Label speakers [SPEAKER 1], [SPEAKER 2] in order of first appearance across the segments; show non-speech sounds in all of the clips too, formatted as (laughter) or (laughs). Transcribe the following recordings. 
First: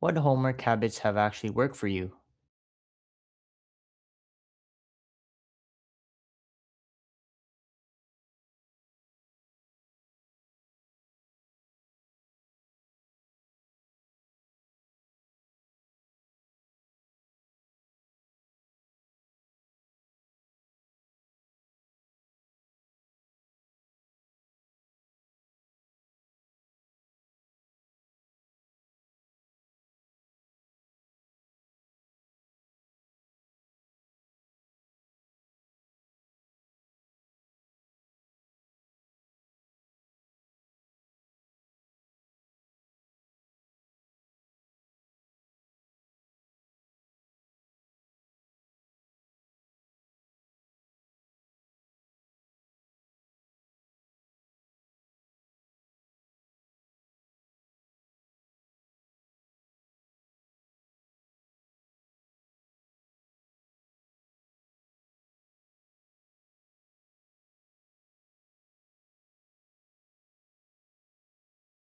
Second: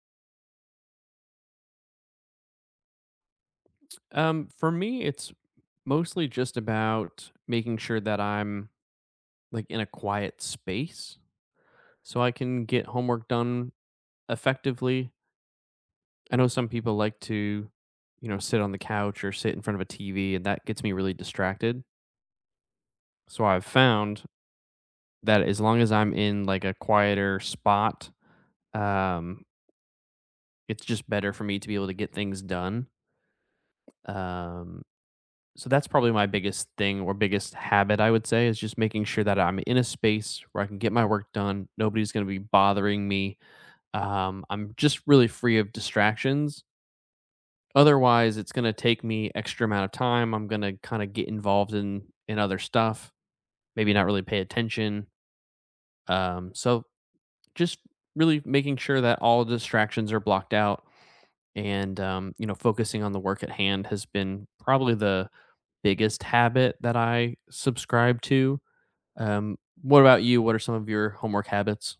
[SPEAKER 1] What homework habits have actually worked for you?
[SPEAKER 2] For me, it's mostly just about making sure that I'm like in a quiet space so I can get homework done effectively. I know some people like to, you know, sit on the couch or sit in front of a TV, and that gets me really distracted. So I've found that as long as I'm in like a quieter spot, um, it's just better for me to be able to get things done. Um, So that's probably my biggest thing or biggest habit, I would say, is just making sure that I'm in a space where I can get my work done. Nobody's going to be bothering me. I'm just really free of distractions. Otherwise, it's going to take me extra amount of time. I'm going to kind of get involved in other stuff, maybe not really pay attention. So just really making sure that all distractions are blocked out and you know, focusing on the work at hand has been probably the biggest habit that I subscribe to. um, what about you? What are some of your homework habits?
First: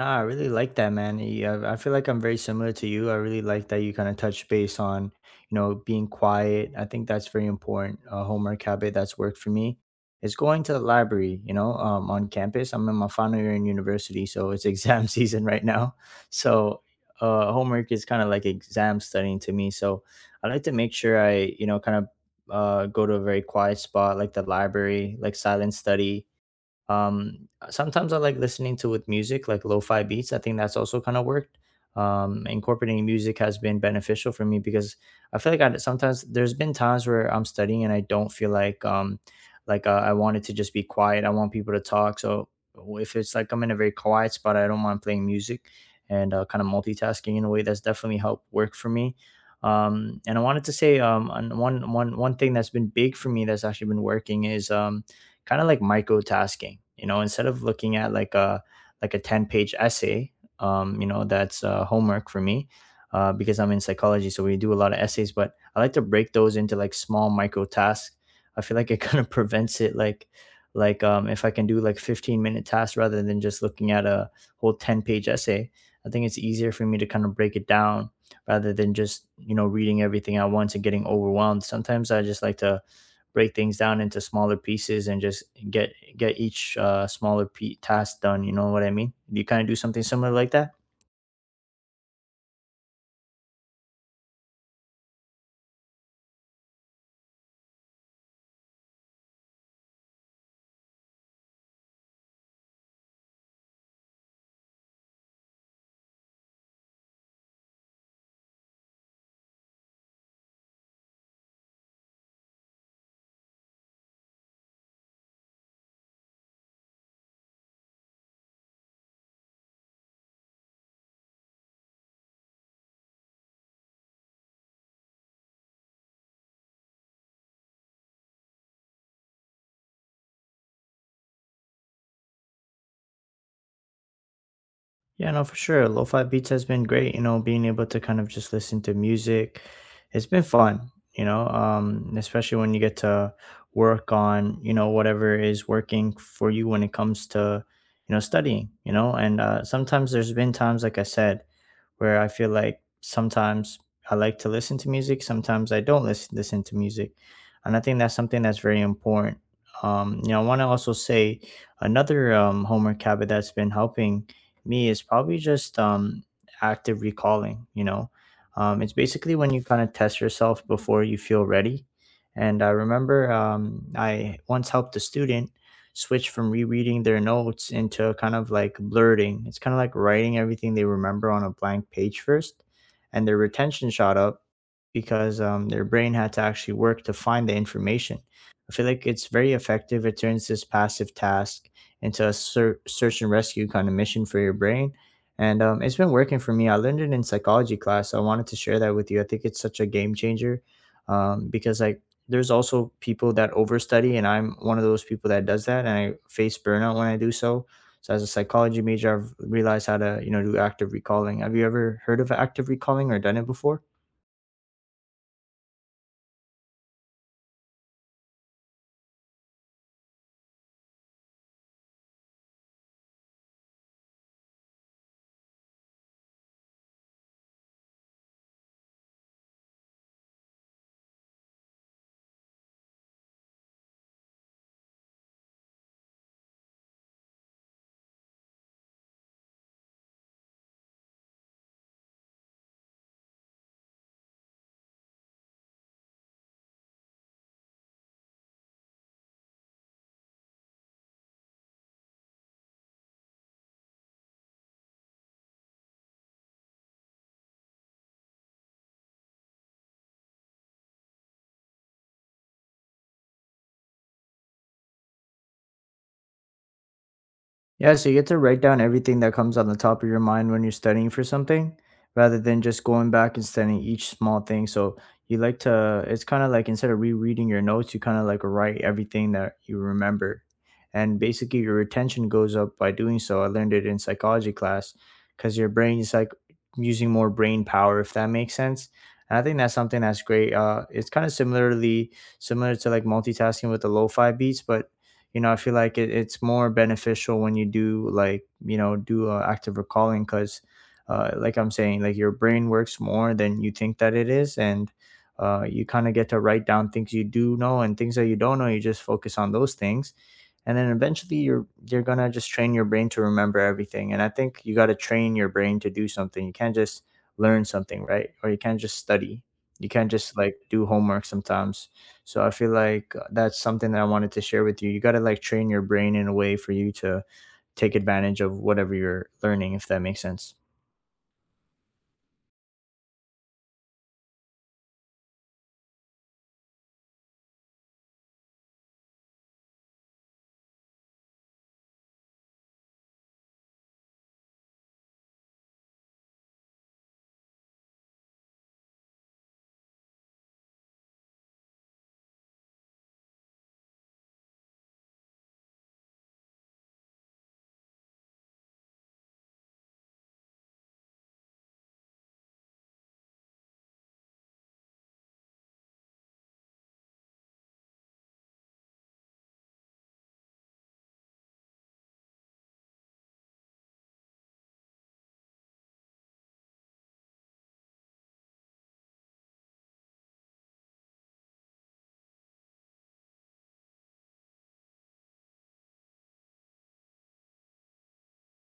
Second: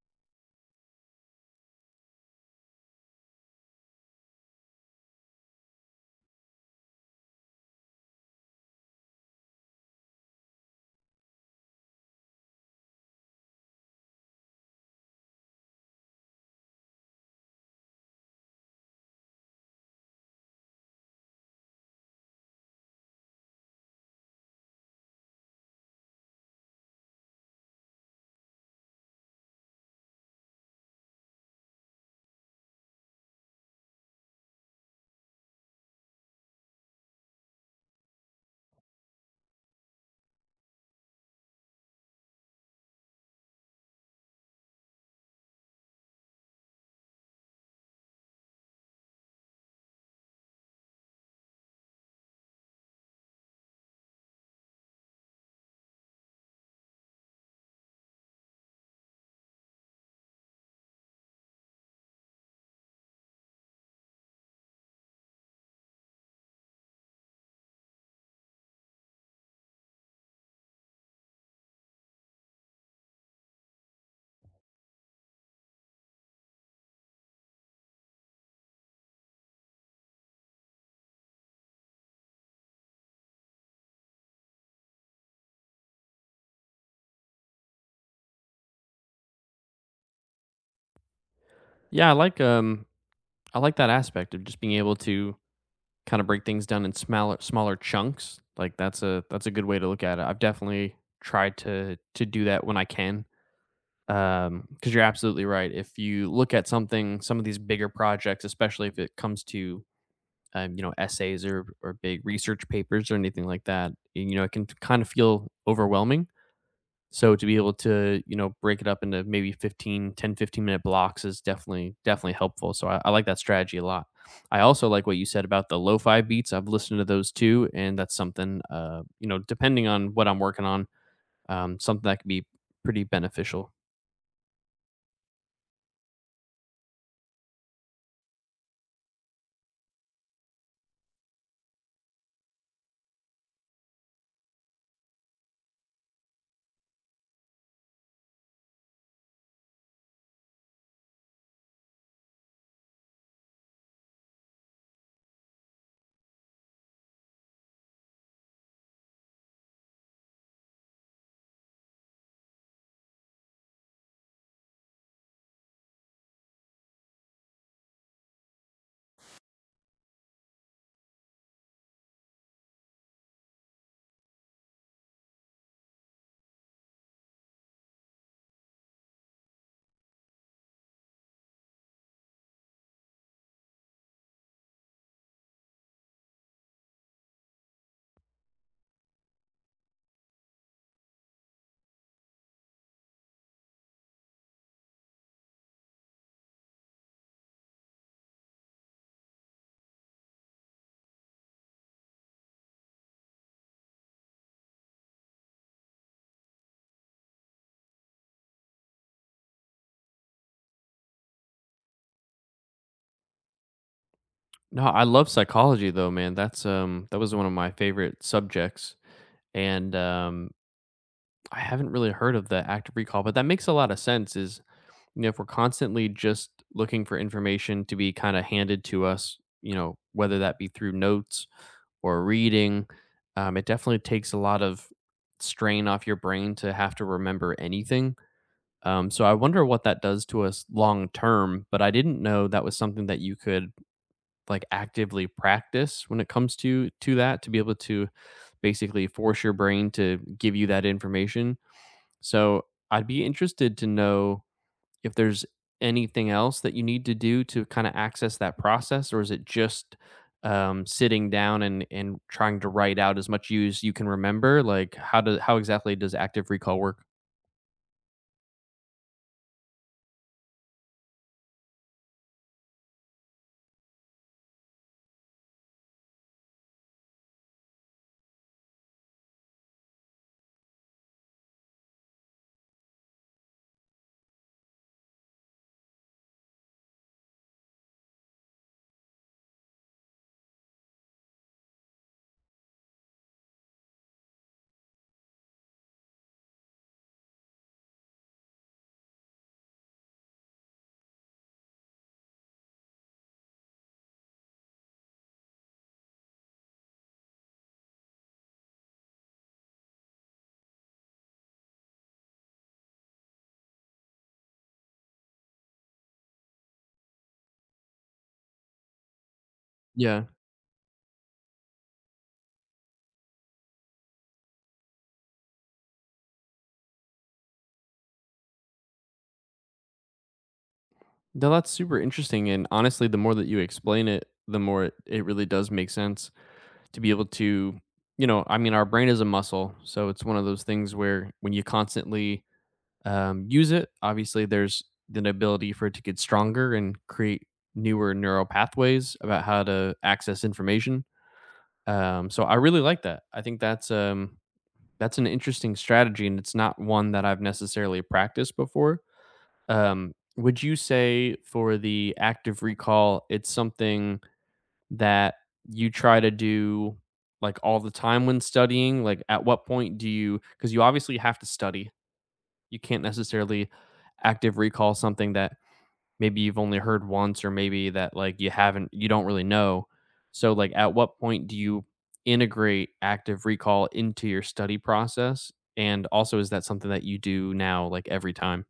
[SPEAKER 1] Ah, I really like that, man. Yeah, I feel like I'm very similar to you. I really like that you kind of touch base on, you know, being quiet. I think that's very important. A homework habit that's worked for me is going to the library, on campus. I'm in my final year in university, so it's exam (laughs) season right now. So homework is kind of like exam studying to me. So I like to make sure I, kind of go to a very quiet spot like the library, like silent study. Sometimes I like listening to with music, like lo-fi beats. I think that's also kind of worked. Incorporating music has been beneficial for me because I feel like I sometimes there's been times where I'm studying and I don't feel like I wanted to just be quiet. I want people to talk. So if it's like I'm in a very quiet spot, I don't mind playing music and kind of multitasking in a way that's definitely helped work for me. And I wanted to say one thing that's been big for me that's actually been working is kind of like microtasking, you know, instead of looking at like a 10-page essay, you know, that's homework for me, because I'm in psychology, so we do a lot of essays, but I like to break those into like small micro tasks. I feel like it (laughs) kind of prevents it, like if I can do like 15-minute tasks rather than just looking at a whole 10-page essay, I think it's easier for me to kind of break it down rather than just, you know, reading everything at once and getting overwhelmed. Sometimes I just like to break things down into smaller pieces and just get each smaller pe task done. You know what I mean? Do you kind of do something similar like that?
[SPEAKER 2] Yeah, I like I like that aspect of just being able to kind of break things down in smaller chunks. Like that's a good way to look at it. I've definitely tried to do that when I can, because you're absolutely right. If you look at something, some of these bigger projects, especially if it comes to, you know, essays or big research papers or anything like that. You know, it can kind of feel overwhelming. So to be able to, you know, break it up into maybe 15, 10, 15 minute blocks is definitely, definitely helpful. So I like that strategy a lot. I also like what you said about the lo-fi beats. I've listened to those too. And that's something, you know, depending on what I'm working on, something that can be pretty beneficial.
[SPEAKER 1] Yeah, no, for sure. Lo-fi beats has been great. You know, being able to kind of just listen to music, it's been fun. Especially when you get to work on, you know, whatever is working for you when it comes to, you know, studying. You know, and sometimes there's been times, like I said, where I feel like sometimes I like to listen to music, sometimes I don't listen to music, and I think that's something that's very important. You know, I want to also say another homework habit that's been helping me is probably just active recalling. You know, it's basically when you kind of test yourself before you feel ready. And I remember I once helped a student switch from rereading their notes into kind of like blurting. It's kind of like writing everything they remember on a blank page first, and their retention shot up because their brain had to actually work to find the information. I feel like it's very effective. It turns this passive task into a search and rescue kind of mission for your brain. And it's been working for me. I learned it in psychology class. I wanted to share that with you. I think it's such a game changer because, like, there's also people that overstudy, and I'm one of those people that does that, and I face burnout when I do so. So as a psychology major, I've realized how to, you know, do active recalling. Have you ever heard of active recalling or done it before?
[SPEAKER 2] No, I love psychology though, man. That's that was one of my favorite subjects. And I haven't really heard of the active recall, but that makes a lot of sense. Is, you know, if we're constantly just looking for information to be kind of handed to us, you know, whether that be through notes or reading, it definitely takes a lot of strain off your brain to have to remember anything. So I wonder what that does to us long term. But I didn't know that was something that you could like actively practice when it comes to that, to be able to basically force your brain to give you that information. So I'd be interested to know if there's anything else that you need to do to kind of access that process, or is it just, sitting down and trying to write out as much use you can remember? Like, how does how exactly does active recall work?
[SPEAKER 1] Yeah, so you get to write down everything that comes on the top of your mind when you're studying for something, rather than just going back and studying each small thing. So you like to, it's kind of like instead of rereading your notes, you kind of like write everything that you remember. And basically, your retention goes up by doing so. I learned it in psychology class because your brain is like using more brain power, if that makes sense. And I think that's something that's great. It's kind of similar to like multitasking with the lo-fi beats, but you know, I feel like it's more beneficial when you do, like, you know, do active recalling, because like I'm saying, like, your brain works more than you think that it is, and you kind of get to write down things you do know and things that you don't know. You just focus on those things, and then eventually you're gonna just train your brain to remember everything. And I think you got to train your brain to do something. You can't just learn something right, or you can't just study, you can't
[SPEAKER 2] Yeah.
[SPEAKER 1] just like do homework sometimes. So I feel like that's something that I wanted to share with you. You got to like train your brain in a way for you to take advantage of whatever you're learning, if that makes sense.
[SPEAKER 2] No, that's super interesting. And honestly, the more that you explain it, the more it really does make sense, to be able to, you know, I mean, our brain is a muscle. So it's one of those things where when you constantly use it. Obviously, there's an ability for it to get stronger and create newer neural pathways about how to access information. So I really like that. I think that's an interesting strategy, and it's not one that I've necessarily practiced before. Would you say for the active recall, it's something that you try to do like all the time when studying? Like, at what point do you? Because you obviously have to study, you can't necessarily active recall something that maybe you've only heard once or maybe that like you haven't, you don't really know. So like at what point do you integrate active recall into your study process? And also, is that something that you do now like every time?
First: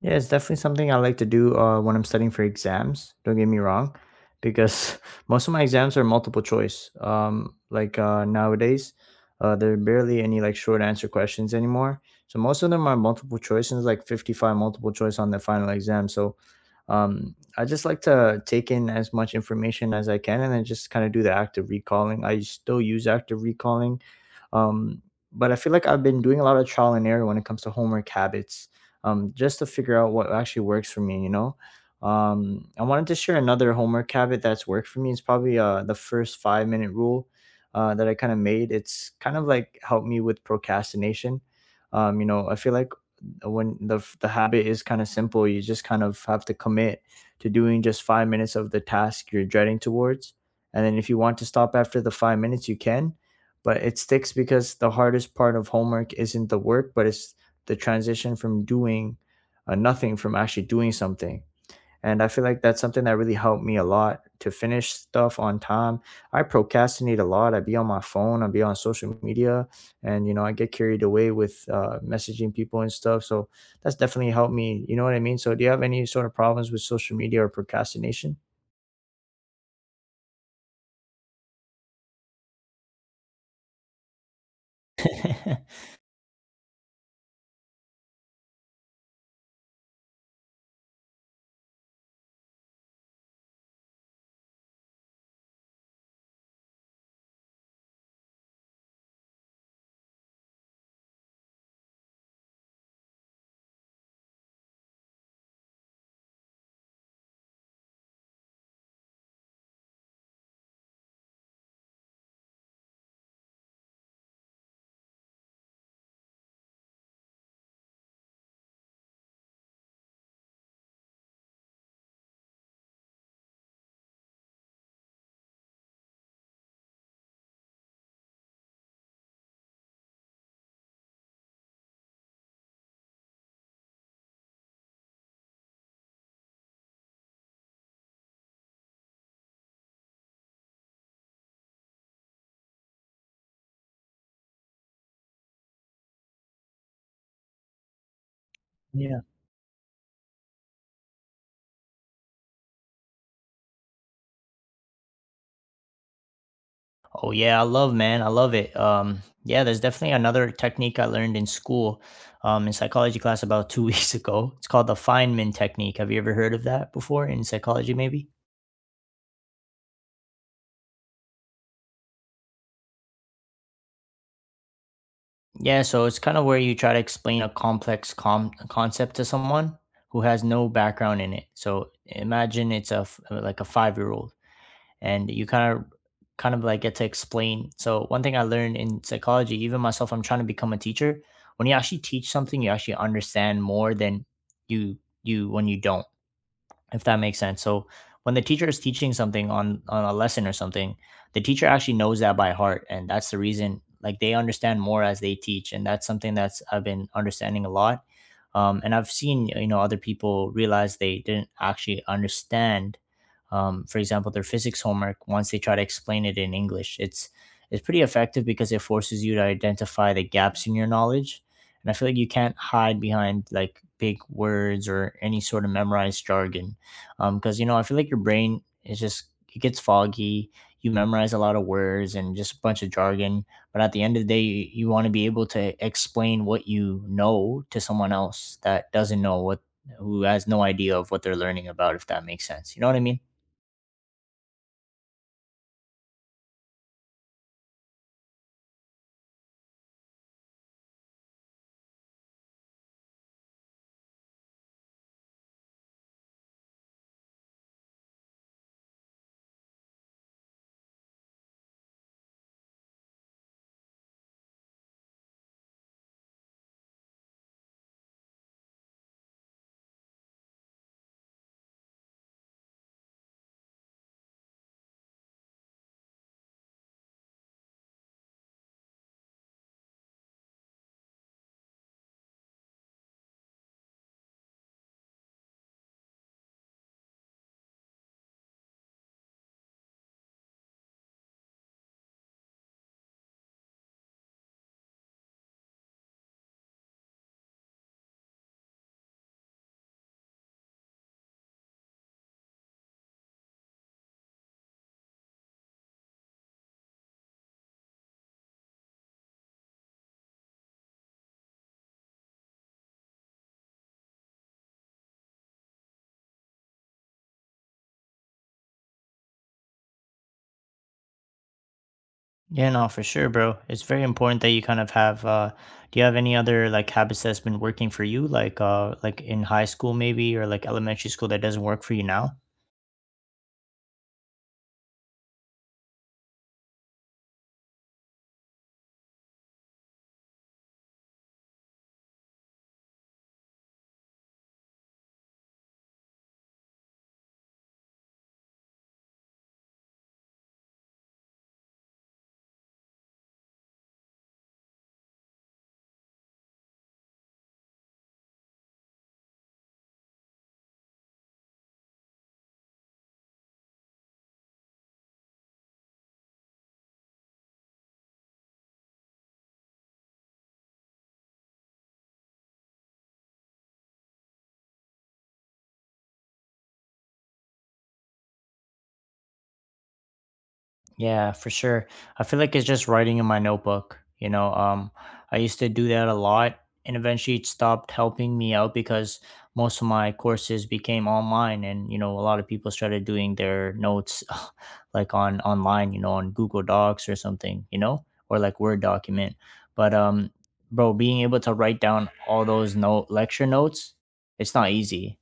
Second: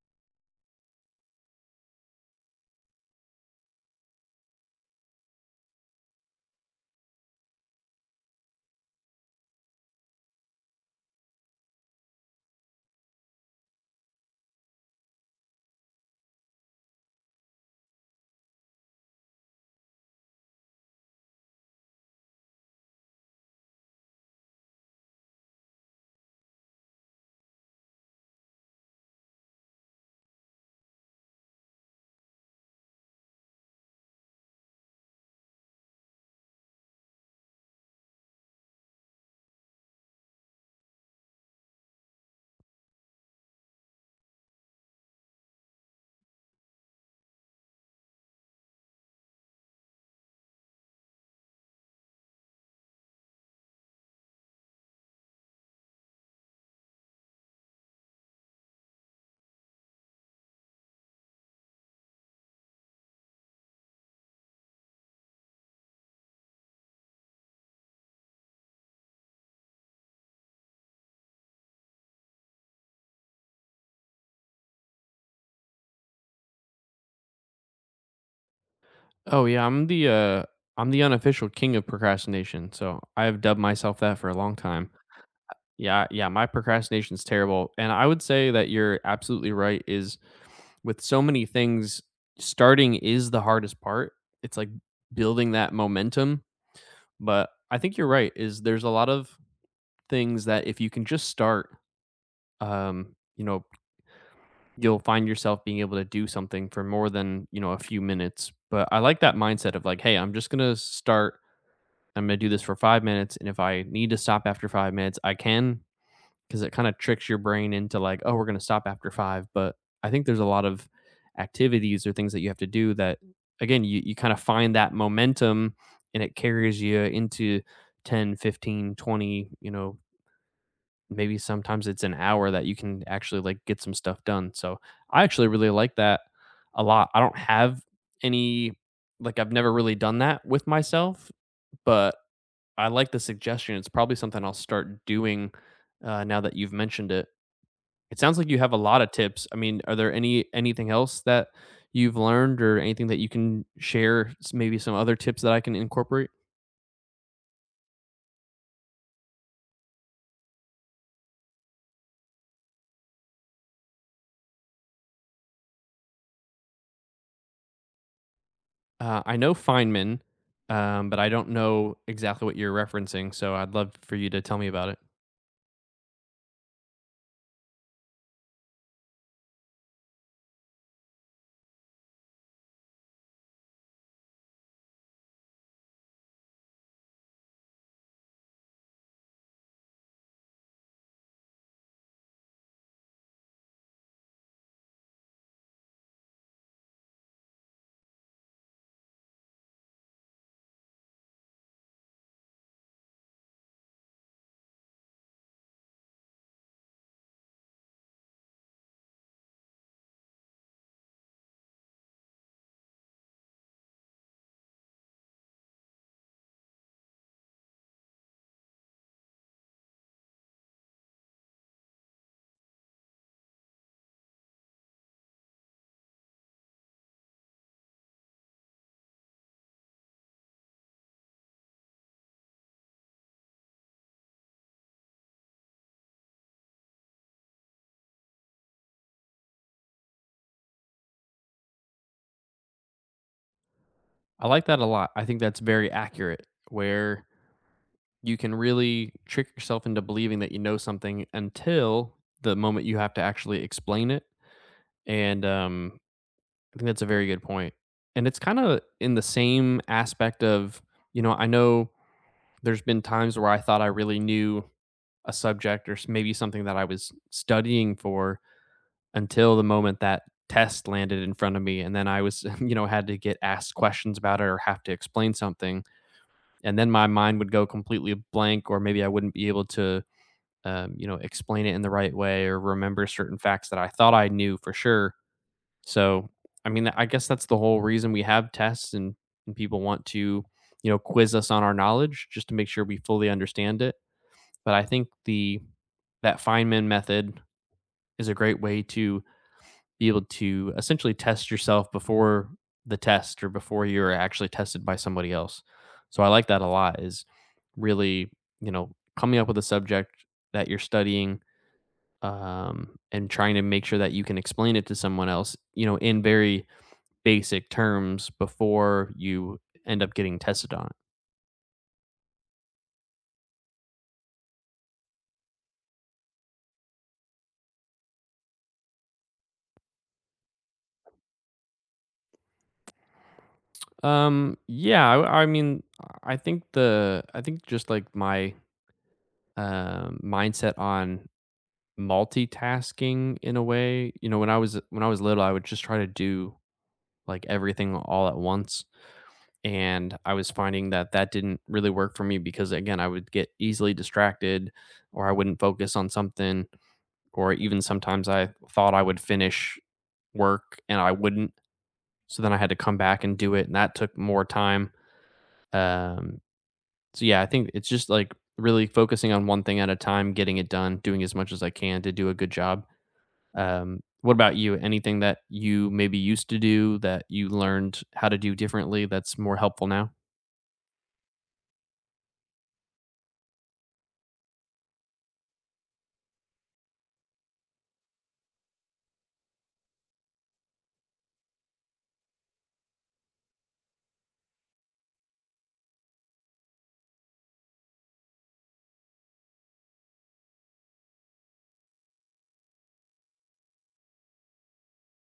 [SPEAKER 1] Yeah, it's definitely something I like to do when I'm studying for exams. Don't get me wrong, because (laughs) most of my exams are multiple choice. Nowadays, there are barely any like short answer questions anymore. So most of them are multiple choice, and it's like 55 multiple choice on the final exam. So I just like to take in as much information as I can, and then just kind of do the active recalling. I still use active recalling, um, but I feel like I've been doing a lot of trial and error when it comes to homework habits, just to figure out what actually works for me, you know? I wanted to share another homework habit that's worked for me. It's probably the first 5 minute rule that I kind of made. It's kind of like helped me with procrastination. You know, I feel like the habit is kind of simple. You just kind of have to commit to doing just 5 minutes of the task you're dreading towards. And then if you want to stop after the 5 minutes, you can. But it sticks because the hardest part of homework isn't the work, but it's the transition from doing nothing from actually doing something. And I feel like that's something that really helped me a lot to finish stuff on time. I procrastinate a lot. I be on my phone. I be on social media, and you know, I get carried away with messaging people and stuff. So that's definitely helped me. You know what I mean? So do you have any sort of problems with social media or procrastination?
[SPEAKER 2] Oh yeah, I'm the unofficial king of procrastination. So I have dubbed myself that for a long time.
[SPEAKER 1] (laughs)
[SPEAKER 2] Yeah, yeah, my procrastination's terrible. And I would say that you're absolutely right. Is, with so many things, starting is the hardest part. It's like building that momentum. But I think you're right. Is there's a lot of things that if you can just start, you know, you'll find yourself being able to do something for more than you know a few minutes. But I like that mindset of like, hey, I'm just gonna start. I'm gonna do this for 5 minutes, and if I need to stop after 5 minutes, I can. Because it kind of tricks your brain into like, oh, we're going to stop after five. But I think there's a lot of activities or things that you have to do that, again, you kind of find that momentum and it carries you into 10, 15, 20. You know, maybe sometimes it's an hour that you can actually like get some stuff done. So I actually really like that a lot. I don't have any, like, I've never really done that with myself, but I like the suggestion. It's probably something I'll start doing now that you've mentioned it. It sounds like you have a lot of
[SPEAKER 1] Yeah.
[SPEAKER 2] tips. I mean, are there any anything else that you've learned or anything that you can share? Maybe some other tips that I can incorporate.
[SPEAKER 1] Oh yeah, I love, man, I love it. Yeah, there's definitely another technique I learned in school, in psychology class about two (laughs) weeks ago. It's called the Feynman technique. Have you ever heard of that before in psychology, maybe?
[SPEAKER 2] I know Feynman, but I don't know exactly what you're referencing. So I'd love for you to tell me about it.
[SPEAKER 1] Yeah, so it's kind of where you try to explain a concept to someone who has no background in it. So imagine it's like a 5 year old, and you kind of like get to explain. So one thing I learned in psychology, even myself, I'm trying to become a teacher. When you actually teach something, you actually understand more than you you when you don't, if that makes sense. So when the teacher is teaching something on a lesson or something, the teacher actually knows that by heart, and that's the reason like they understand more as they teach, and that's something that's I've been understanding a lot. And I've seen, you know, other people realize they didn't actually understand, for example, their physics homework once they try to explain it in English. It's pretty effective because it forces you to identify the gaps in your knowledge, and I feel like you can't hide behind like big words or any sort of memorized jargon. Because, you know, I feel like your brain is just it gets foggy. You memorize a lot of words and just a bunch of jargon, but at the end of the day, you want to be able to explain what you know to someone else that doesn't know what who has no idea of what they're learning about, if that makes sense. You know what I mean?
[SPEAKER 2] I like that a lot. I think that's very accurate. Where you can really trick yourself into believing that you know something until the moment you have to actually explain it. And I think that's a very good point. And it's kind of in the same aspect of, you know, I know there's been times where I thought I really knew a subject or maybe something that I was studying for, until the moment that test landed in front of me. And then I was, (laughs) you know, had to get asked questions about it or have to explain something. And then my mind would go completely blank, or maybe I wouldn't be able to, you know, explain it in the right way or remember certain facts that I thought I knew for sure. So, I mean, I guess that's the whole reason we have tests, and people want to, you know, quiz us on our knowledge just to make sure we fully understand it. But I think the that Feynman method is a great way to be able to essentially test yourself before the test, or before you're actually tested by somebody else. So I like that a lot, is really, you know, coming up with a subject that you're studying, and trying to make sure that you can explain it to someone else, you know, in very basic terms, before you end up getting tested on it.
[SPEAKER 1] Yeah, no, for sure, bro. It's very important that you kind of have do you have any other like habits that's been working for you like in high school maybe or like elementary school that doesn't work for you now?
[SPEAKER 2] Yeah, I mean, I think the I think just like my mindset on multitasking in a way. You know, when I was little, I would just try to do like everything all at once, and I was finding that that didn't really work for me, because again, I would get easily distracted, or I wouldn't focus on something, or even sometimes I thought I would finish work and I wouldn't. So then I had to come back and do it, and that took more time. Um, so yeah, I think it's just like really focusing on one thing at a time, getting it done, doing as much as I can to do a good job. What about you? Anything that you maybe used to do that you learned how to do differently that's more helpful now?
[SPEAKER 1] Yeah, for sure. I feel like it's just writing in my notebook. I used to do that a lot, and eventually it stopped helping me out because most of my courses became online, and you know, a lot of people started doing their notes (laughs) like on online, you know, on Google Docs or something, you know, or like Word document. But bro, being able to write down all those note lecture notes, it's not easy.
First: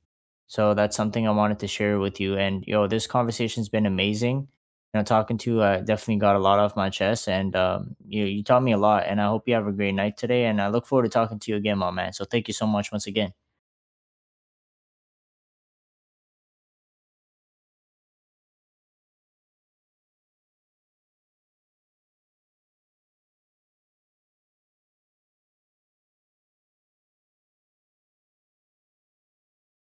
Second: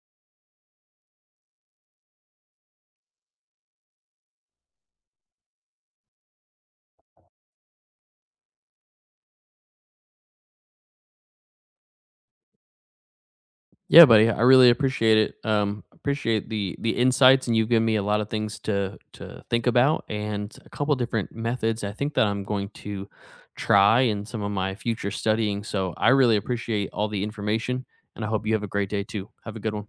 [SPEAKER 1] So that's something I wanted to share with you. And yo, this conversation's been amazing. You know, talking to you, I definitely got a lot off my chest, and you taught me a lot. And I hope you have a great night today. And I look forward to talking to you again, my man. So thank you so much once again.
[SPEAKER 2] Yeah, buddy. I really appreciate it. Appreciate the insights, and you've given me a lot of things to think about, and a couple different methods. I think that I'm going to try in some of my future studying. So I really appreciate all the information, and I hope you have a great day too. Have a good one.